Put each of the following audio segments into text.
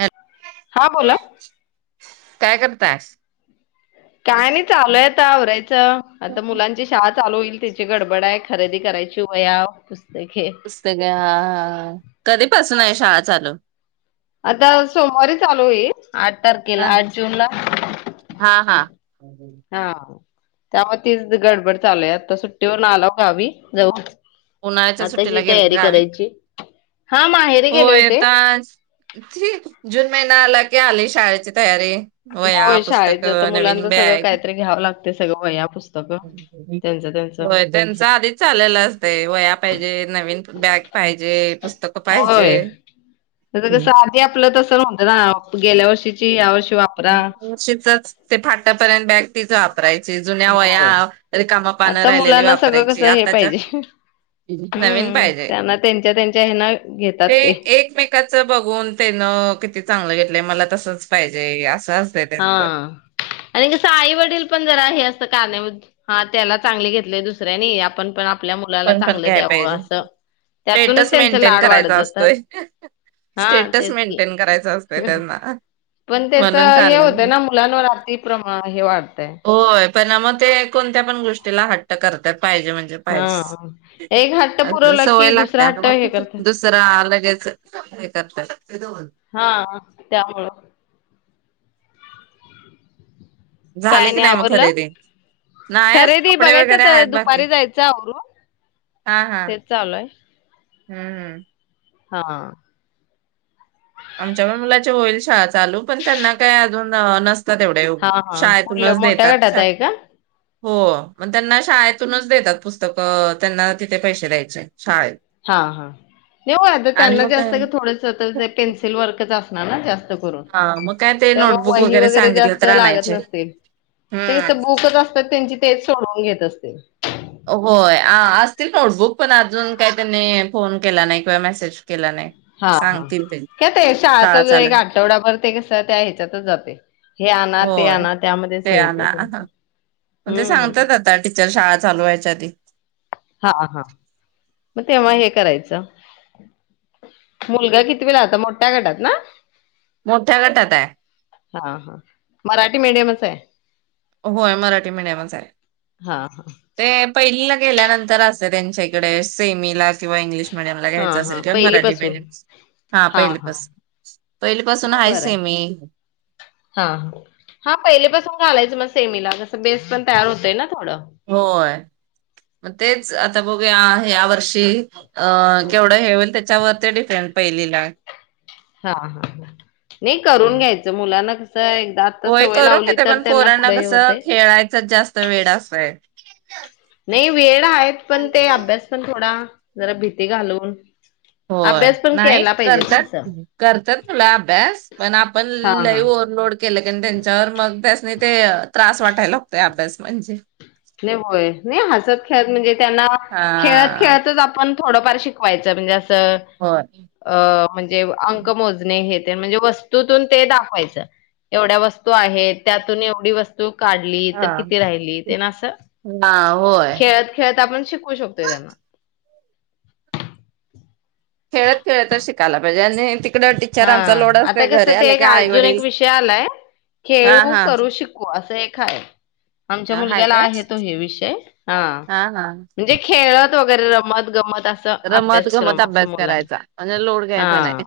हॅ हा बोला काय करतायस, काय नाही चालूयता आवरायच, आता मुलांची शाळा चालू होईल. तिची गडबड आहे. खरेदी करायची वया पुस्तके पुस्तक आहे ह कधीपसून आहे शाळा चालू? आता सोमवारी चालू आहे. आठ तारखेला हा आठ जून ला हा हा. हा त्यामुळे तीच गडबड चालूय आता सुट्टीवरून आला गावी जाऊन, उन्हाळ्याच्या आता ही सुट्टीला गेलता तयारी गावी? करायची हा माहेरी गेले होय होते. आता जून महिन्या आला की आली शाळेची तयारी, वह्या, होय, शाळेच तर पुस्तकं, मुलांच नवीन सगळं बॅग काहीतरी घ्यावं लागते, सगळं वया पुस्तकं त्यांचं त्यांचं वया पाहिजे नवीन बॅग पाहिजेस्. होय तस कस आध आपलं तस ना गेल्या वर्षीचीर्ष चच ते फाटापर्यंत बॅग, तिक जुन्या होय वया काम पानं आता राहिली मुलांना सगळं वापरायची, कसं हे आताच्या पाहिजे नवीन हम्म पाहिजे, त्यांना त्यांच्या त्यांच्या हे ना घेतात ते एकमेच बघून कि चांगलं घ मला तसंच पाहिजे, जस हा आणि कस आई वडील पण जर आहे असं ह त्याला चांगले घेतले दुसऱ्यानी आपण पण आपल्या मुलाला पण पण चांगलं घ्या द्यावं पाहिजे असं त्यातूनच स्टेटस त्यांच मेंटेन लाड वाढत करायचा जातात असतोय हा स्टेटस तेच की मेंटेन करायचा असतोय त्यांना पण त्याच म्हणूनां हे होतं ना मुलांवर अात प्र हे वाढतय होय पण मग ते कोणत्या पण गोष्टीला हट्ट करतात. पाहिजे म्हणजे हा एक हट्ट पाहिजे, पुरवला सवय की लागते दुसरा हट्ट हे आम्हाला करतात दुसरां लगेच हे करतात दन हा त्यामुळं झाले काय की नाही मग आवरलं, खरेदी? नाही अजून खरेदी कपडे बघायचं वगैरे तर आहेत बाकी. दुपारी जायचं आवरून हा हा. तेच चालूय हम्म हम्म. हा. आमच्या मुलाची होईल, शाळा चालू पण त्यांना काय अजून नस तेवढे हा हा कुठल्या शाळेतूनच मोठ्या देतात. गटात आहे का हो मग त्यांना शाळेतूनच देतात, पुस्तकं त्यांना तिथे पैसे द्यायचे. शाळेत हा हा हो आता आणि त्यांना मग जे काय- असत थोड पेन्सिल वर् अस ना जास्त हा मग काय ते त्या नोटबुक वही वगैरे वगरे सांगितलं जास्त तर लागत आणायचे नसतील, ते हम्म बुकच असतात त्यांची तेच सोडवून घेत असत ते होय असतील, नोटबुक पण अजून काही त्यांनी फोन केला नाही किंवा मेसेज केला नाही हा हा सांगतील ते काय ते शाळाचा शाळा चालू एक आठवडा भरते कस त्या ह्याच्यातच जातय. होय, ते आना, त्यांचं ते हम्म सांगतात आता टीचर शाळा चालू वाहायच्या आधी. हा हा म तेव्हा हे करायचं, मुलगा कितवी ला आता मोठ्या गटात ना. मोठ्या गटात आहे. हा हा मराठी मीडियमच आहे. होय मराठी मिडियमच आहे, हा हा ते पहिलिला गेल्यानंतर असतय, त्यांच्याइकडे सेमी ला किंव्हा इंग्लिश मिडीयमला हा घ्यायचं आसेल, हा किंवा मराठी पहिलीपासून मिडीयम हा पहिली पास पहिली पासून मग आहे, बरं सेमी हा हा हा पहिलेपासून घालायचं मग सेमीला कसं बेस पण तयार होतय ना. थोडं होय म तेच. च आता बघूया ह्या वर्षी अ केवढं हे होईल तेच त्या वर ते डीफेड पहिलीला हा, हा, हा नाही, करून घ्यायचं मुलाना कसं एकदा आता होय सवय करू लावली घेते, तर पण त्यांना पोरांना पुढे हे कसं होते खेळायचंच जास्त वेड आसतय [inaudible] ही वेळ आहे, पण ते अभ्यास पण थोडा जरा भीती घालून होय अभ्यास पण नाही, केला पाहिजे ना करतात असं करतात मुलं अभ्यास पण आपण हा लई हा ओव्हरलोड केलं कणी त्यांच्यावर मग त्यासनी ते त्रास वाटायला लागतोय, अभ्यास म्हणजे नाही होय, नाही हसत खेळत म्हणजे त्यांना खेळत हा खेळतच आपण थोडंफार शिकवायचं म्हणजे आस ते होय अ म्हणजे अंक मोजणे हे ते म्हणजे वस्तूतून ते दाखवायच, एवढ्या वस्तू आहेत त्यातून एवढी वस्तू काढली हा तर किती, राहिली तेन आसं हा होय खेळत खेळत आपण शिकू शकतोय त्यांना खेळत खेळतच शिकायला पाहिजे आणि तिकड हा टीचरांचा लोड आ, असते ता कस घरी ते आले एक की आई अजून वडील एक विषय आलाय हा खेळू हा करू शिकू असं एक आहे आमच्या हाय मुलग्याला काय आहे तो हे विषय हा म्हणजे खेळत वगैरे रमत गमत असं रमत अभ्यासक्रम गमत असं अभ्यास मुलांना करायचा म्हणजे लोड घ्यायचा नाही.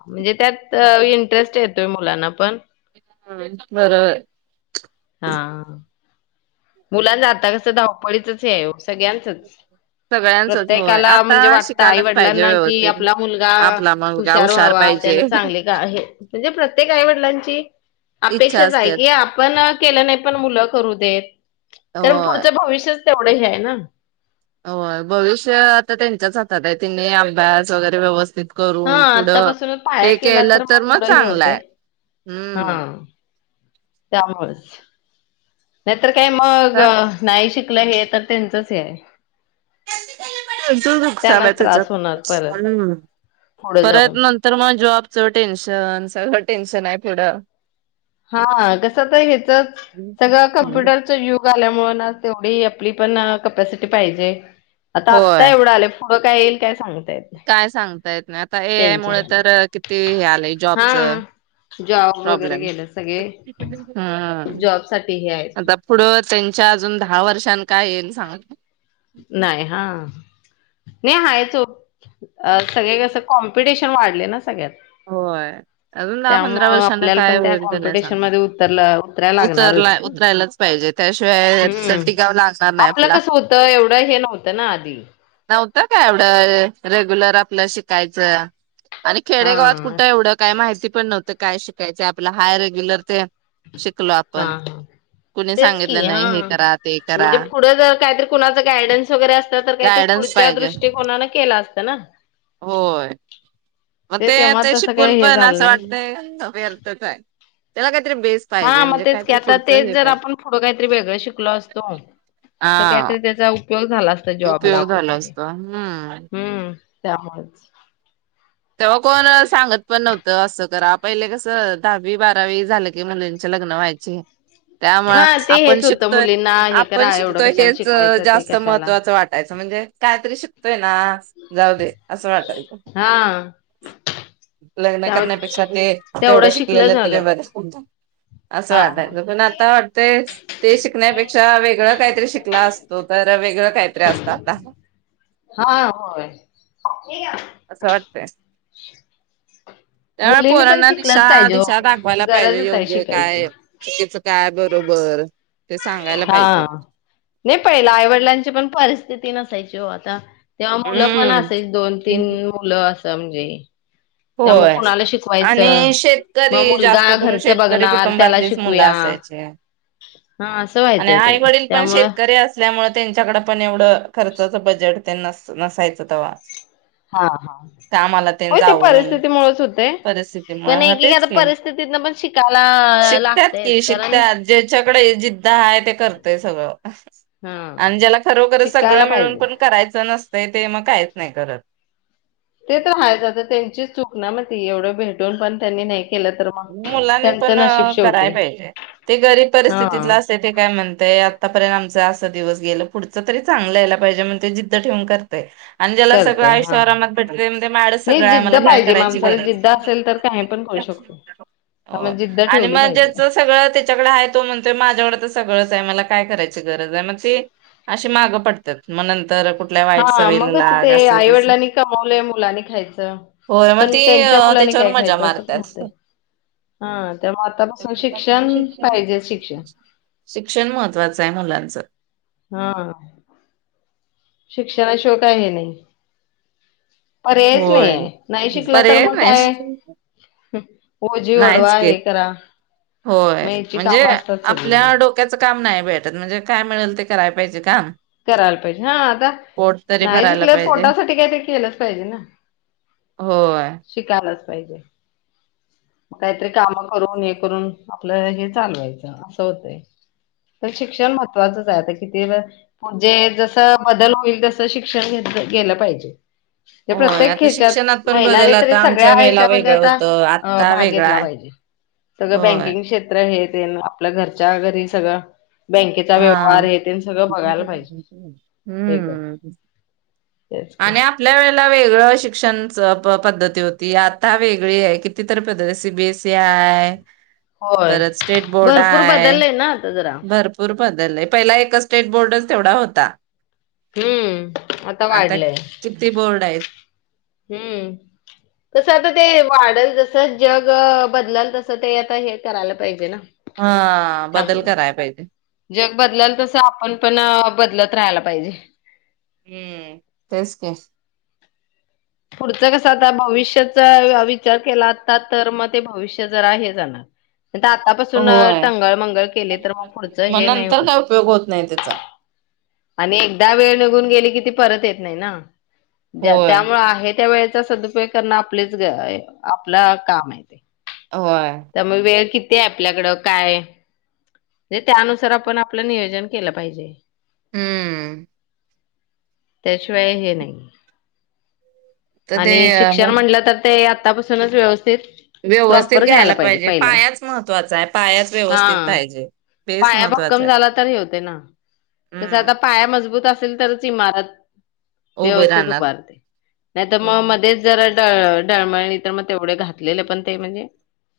तर इंटरेस्ट येतोय मुलांना पण बरोबर हा मुलांच आता कसं धावपळीचच हे हाय हो सगळ्यांचच सगळ्यांचच होय प्रत्येकाला म्हणजे आता वाटतं आई शिकायलाच पाहिजे वडिलांना कि व्यवस्थित आपला मुलगा आपला मुलगा हुशार व्हावा पाहिजे त्यांना चांगले का हे म्हणजे प्रत्येक आई वडिलांची इच्छा अपेक्षाच आहे असते की आपण केलं नाही, पण मुलं करू देत करण होय पुढच भविष्य तेवढ हे आहे ना. होय भविष्य आता त्यांच्याच हातात आहे. तिनी अभ्यास वगैरे व्यवस्थ व्यित हा करून पुढं आतापासूनच पाया हे केला केलं तर मग पुढं हे चांगलं होते आहे, हम्म. त्यामुळे नाहीतर काय मग, नाही शिकलं हे तर त्यांचच हे आहे. त्यांचाच नुकसान आहे त्यांनाच त्रास त्याच्यात. होणार परत हम् पुढे परत जाऊन नंतर मग जॉब च टेन्शन सगळ टेन्शन आहे पुडं. हा कस तर हिचच, सगळं हम्म. कंप्यूटर चे युग झाल्यामुळे तेवढी आपली पण कपसिटी पाहिजे. आता आत्ता होय एवढं आलेय पुढ काय येईल काय सांगल काय सांगता येत नाही आता ए आय मूळ ह्याला तर किती हे आलंय जॉबच, हा जॉब वगैरे प्रॉब्लेम. गेले सगळे हा जॉब साठी हे आता आहेत पुढ त्यांच्या अजून दहा वर्षां काय येईल सांग नाही हा, नी हाय आ, सगळे कस कॉम्पिटिशन वाढले ना सगळ्यात. होय अजून दहा पंधरा त्यामुळं वर्षांने आपल्याला काय पण त्या होईल तर नाही कॉम्पिटिशन सांगत. मध्ये उतरला उतरायला उतरला लागणारच उतरायलाच पाहिजे त्याशिवाय तर हम्म टिकाव लागणार नाही आपलं आपला. कसं होतं एवढं हे नव्हतं ना आधी नव्हतं काय एवढं, रेगुलर. आपल शिकायचं आणि हा खेडेगावात कुठं एवढं काय माहिती पण नव्हं तर काय शिकायच आपल हाय रेग्युलर ते शिकलोय हा आपण हा कुणी तेच की सांगितलं हा नाही हे करा ते करा. कुचं गायडन्स वगैरे अस तर काही गायडन्स पुढच्या पाहिजे दृष्टिकोनानं केला असत. ना [inaudible] होय मग ते तेव्हा ते तसं शिकून काही हे पण झालं असं नाही वाटतय व्यर्थच हाय. त्याला का हा मग तेच की आता तेच जर पाहिजे आपण पुढं काहीतरी वेगळं शिकलो असतो, तर हा काहीतरी त्याचा उपयोग झाला असता जॉबला उपयोग झाला वगैरे असतो हम्म हम्म त्यामुळेच तेव्हा कोण सांगत पण नव्हतं असं करा पहिले कसं दहावी बारावी झालं की मुलींची लग्न व्हायची. त्यामुळ हा ते आपण हेच होतं शिकतोय मुलींना हे आपण करा एवढं शिकतोय कशाला हेच शिकवायचं ते जास्त कशाला महत्त्वाचं वाटायचं म्हणजे कायतरी शिक तर- हा जाऊ दे असं वाटाय हा लग्न त्यामुळे करण्यापेक्षा ते तेवढं शिकलं शिकलेलं तरी झालं बर असं हा हा वाटायचं पण आता वाटतय ते शिकण्यापेक्षा वेगळं काहीतरी शिकला असतो तर वेगळं काहीतरी असतं आता हा होय. असं वाटतय त्यामुळे मुलींनी पण पोरांना दिशा शिकलंच पाहिजे हो दिशा दाखवायला पाहिजे गरजच आहे योग्य शिकायची. काय, चुकीच काय, बरोबर ते सांगायला हा पाहिजे नाही पहिला आईवडिलांची पण परिस्थिती ती नसायची ओ आता तेव्हा मुलं पण हम्म असेच दोन तीन मुलं असं ते होय, आणि मग शेतकरी मुलगा जास्त करून घरचं शेतकरी बघणार त्याला कुटुंबातलीच मुलं शिकूया. असायचे हा असं आणि व्हायचं ते आईवडील पण त्यामुळं शेतकरी असल्यामुळे त्यांच्याकडं पण एवढं खर्चाच बजेट ते नस नसायचं तेव्हा हा हा होय ते परिस्थिती परिस्थिती मुळ हा तेच कि, परिस्थितीतन पण शिकायला शिकतात कि लागतयच कारण शिकतात ज्याच्याकडे जिद्द आहे, ते करतय सगळं हा आणि ज्याला खरोखर शिकायला सगळं मिळून पाहिजे. पण करायचं नसतय ते मग काहीच नाही करत ते तर हायच त्यांची चुक ना मती एवढं भेटून पण त्यांनी नाही केलं तर मग मुलांनी पण त्यांचं नशीब कराय शेवटी पाहिजे ते गरीब हा परिस्थितीतलं असे ते काय म्हणतेय आतापर्यंत आमच आ दिवस गेल पुढच तरी चगलं यायला पाहिजे म्हणजे जिद्द ठेवून करतय आणि ज्याला सगळं करतय आयुष्य आयशो हा आरामात भेटले ते म्हणत माझ्याकड सगळं नाही आहे जिद्द मला काय पाहिजे करायची माणसाला गरज जिद्द असेल तर काही पण करू नाही. शकतो हो त्यामुळे जिद्द आणि ठेवली म पाहिजे ज्याच सगळं त्याच्याकडे आहे तो म्हणतोय माझ्याकड तर सगळंच आहे मला काय करायची गरज मग ते अशी माग पडत्यात म नं हा मगच ते तसं. आईवडिलांनी कमावलंय मुलांनी खायचं होय मग पण ती त्यांच्या अ, मुलांनी त्याच्यावर काय मजा खायचं असं पण मारतात. होतंय हा त्यामुळे आतापासून शिक्षण पाहिजेच शिक्षण शैक्षणिक होलाच हा शिक्षणाशिवाय काय हे नाही. पर्यायच होय नाहीय नाही शिकलं तर पर्याय मग काय नाही ओजी नाहीच वडवा की हे करा होय मग याची म्हणजे कामं असतात सगळी आपल्या डोक्याचं काम नाही भेटत म्हणजे काय मिळेल. ते कराय पाहिजे काम करायला पाहिजे हा आता पोट तरी नाही भरायला शिकलं तरी पाहिजे पोटासाठी काही ते केलंच पाहिजे. ना होय शिकायला पाहिजे. काहीतरी काम करून हे करून आपलं हे चालवायचं असं होतय तर शिक्षण महत्वाचंच आहे आता किती म्हणजे जस बदल होईल तस शिक्षण घेत गेलं पाहिजे. ते होय प्रत्येक आता ह्याच्यात शिक्षणात पण महिलांनी बदल आता आमच्या वेळेला वेगळं होतं. आता सगळ्यात भाग घेतला पाहिजे. सगळं होय बँकिंग क्षेत्रात हे ते आपल्या घरच्या घरी सगळ हा पाहिजे हम् हे करून तेच आणि आपल्या आणि की आपल्या वेळेला वेगळं शिक्षण च पद्धती होती आता वेगळी आहे कितीतरी पद्धती सीबीएसई हाय होय भरपूर आहे. बदललेय ना आता जरा. भरपूर बदलय पहिला एक स्टेट बोर्ड तेवढा होता. हम्म आता वाढलंय. किती बोर्ड आहेत हम्म तस आता ते वाढेल जसं जग बदलल तसं ते आता हे करायला पाहिजे ना. हा बदल त्यामुळे कराय पाहिजे. जग बदलल तस आपण पण बदलत राहायला पाहिजे. हम्म तेच की. पुढचं कसं आता भविष्याचा विचार केला असता तर मग ते भविष्य जर आहे जाणार. आतापासून होय टंगळ मंगळ केले तर मग पुढचं मग हे नाही नंतर होत. काय उपयोग होत नाही त्याचा. आणि एकदा वेळ निघून गेली की परत येत नाही ना. ज्या होय त्यामुळे आहे त्या वेळेत चा सदुपयोग करण आपलेच आपला काम आहे. होय. त्यमुळे वेळ किती ते आपल्याकडं काय ते त्यानुसार आपण आपलं नियोजन केलं पाहिजे. हम्म त्याशिवाय हे नाही. तर ते आणि शिक्षण म्हटलं तर ते आपल आतापासूनच व्यवस्थित व्यवस्थित घ्यायला पाहिजे पायाच महत्त्वाचा आहे पायाच हा व्यवस्थित पाहिजे बेस पाया महत्त्वाचा भक्कम झाला तर हे होते ना. आहे. कसं आता हम्म पाया मजबूत अस असल तरच इमारत उभे व्यवस्थेत राहणार. उभारते नाही तर मग मध्येच जरा ळ ढळमळणी तर मग तेवढे घातलेले पण ते म्हणजे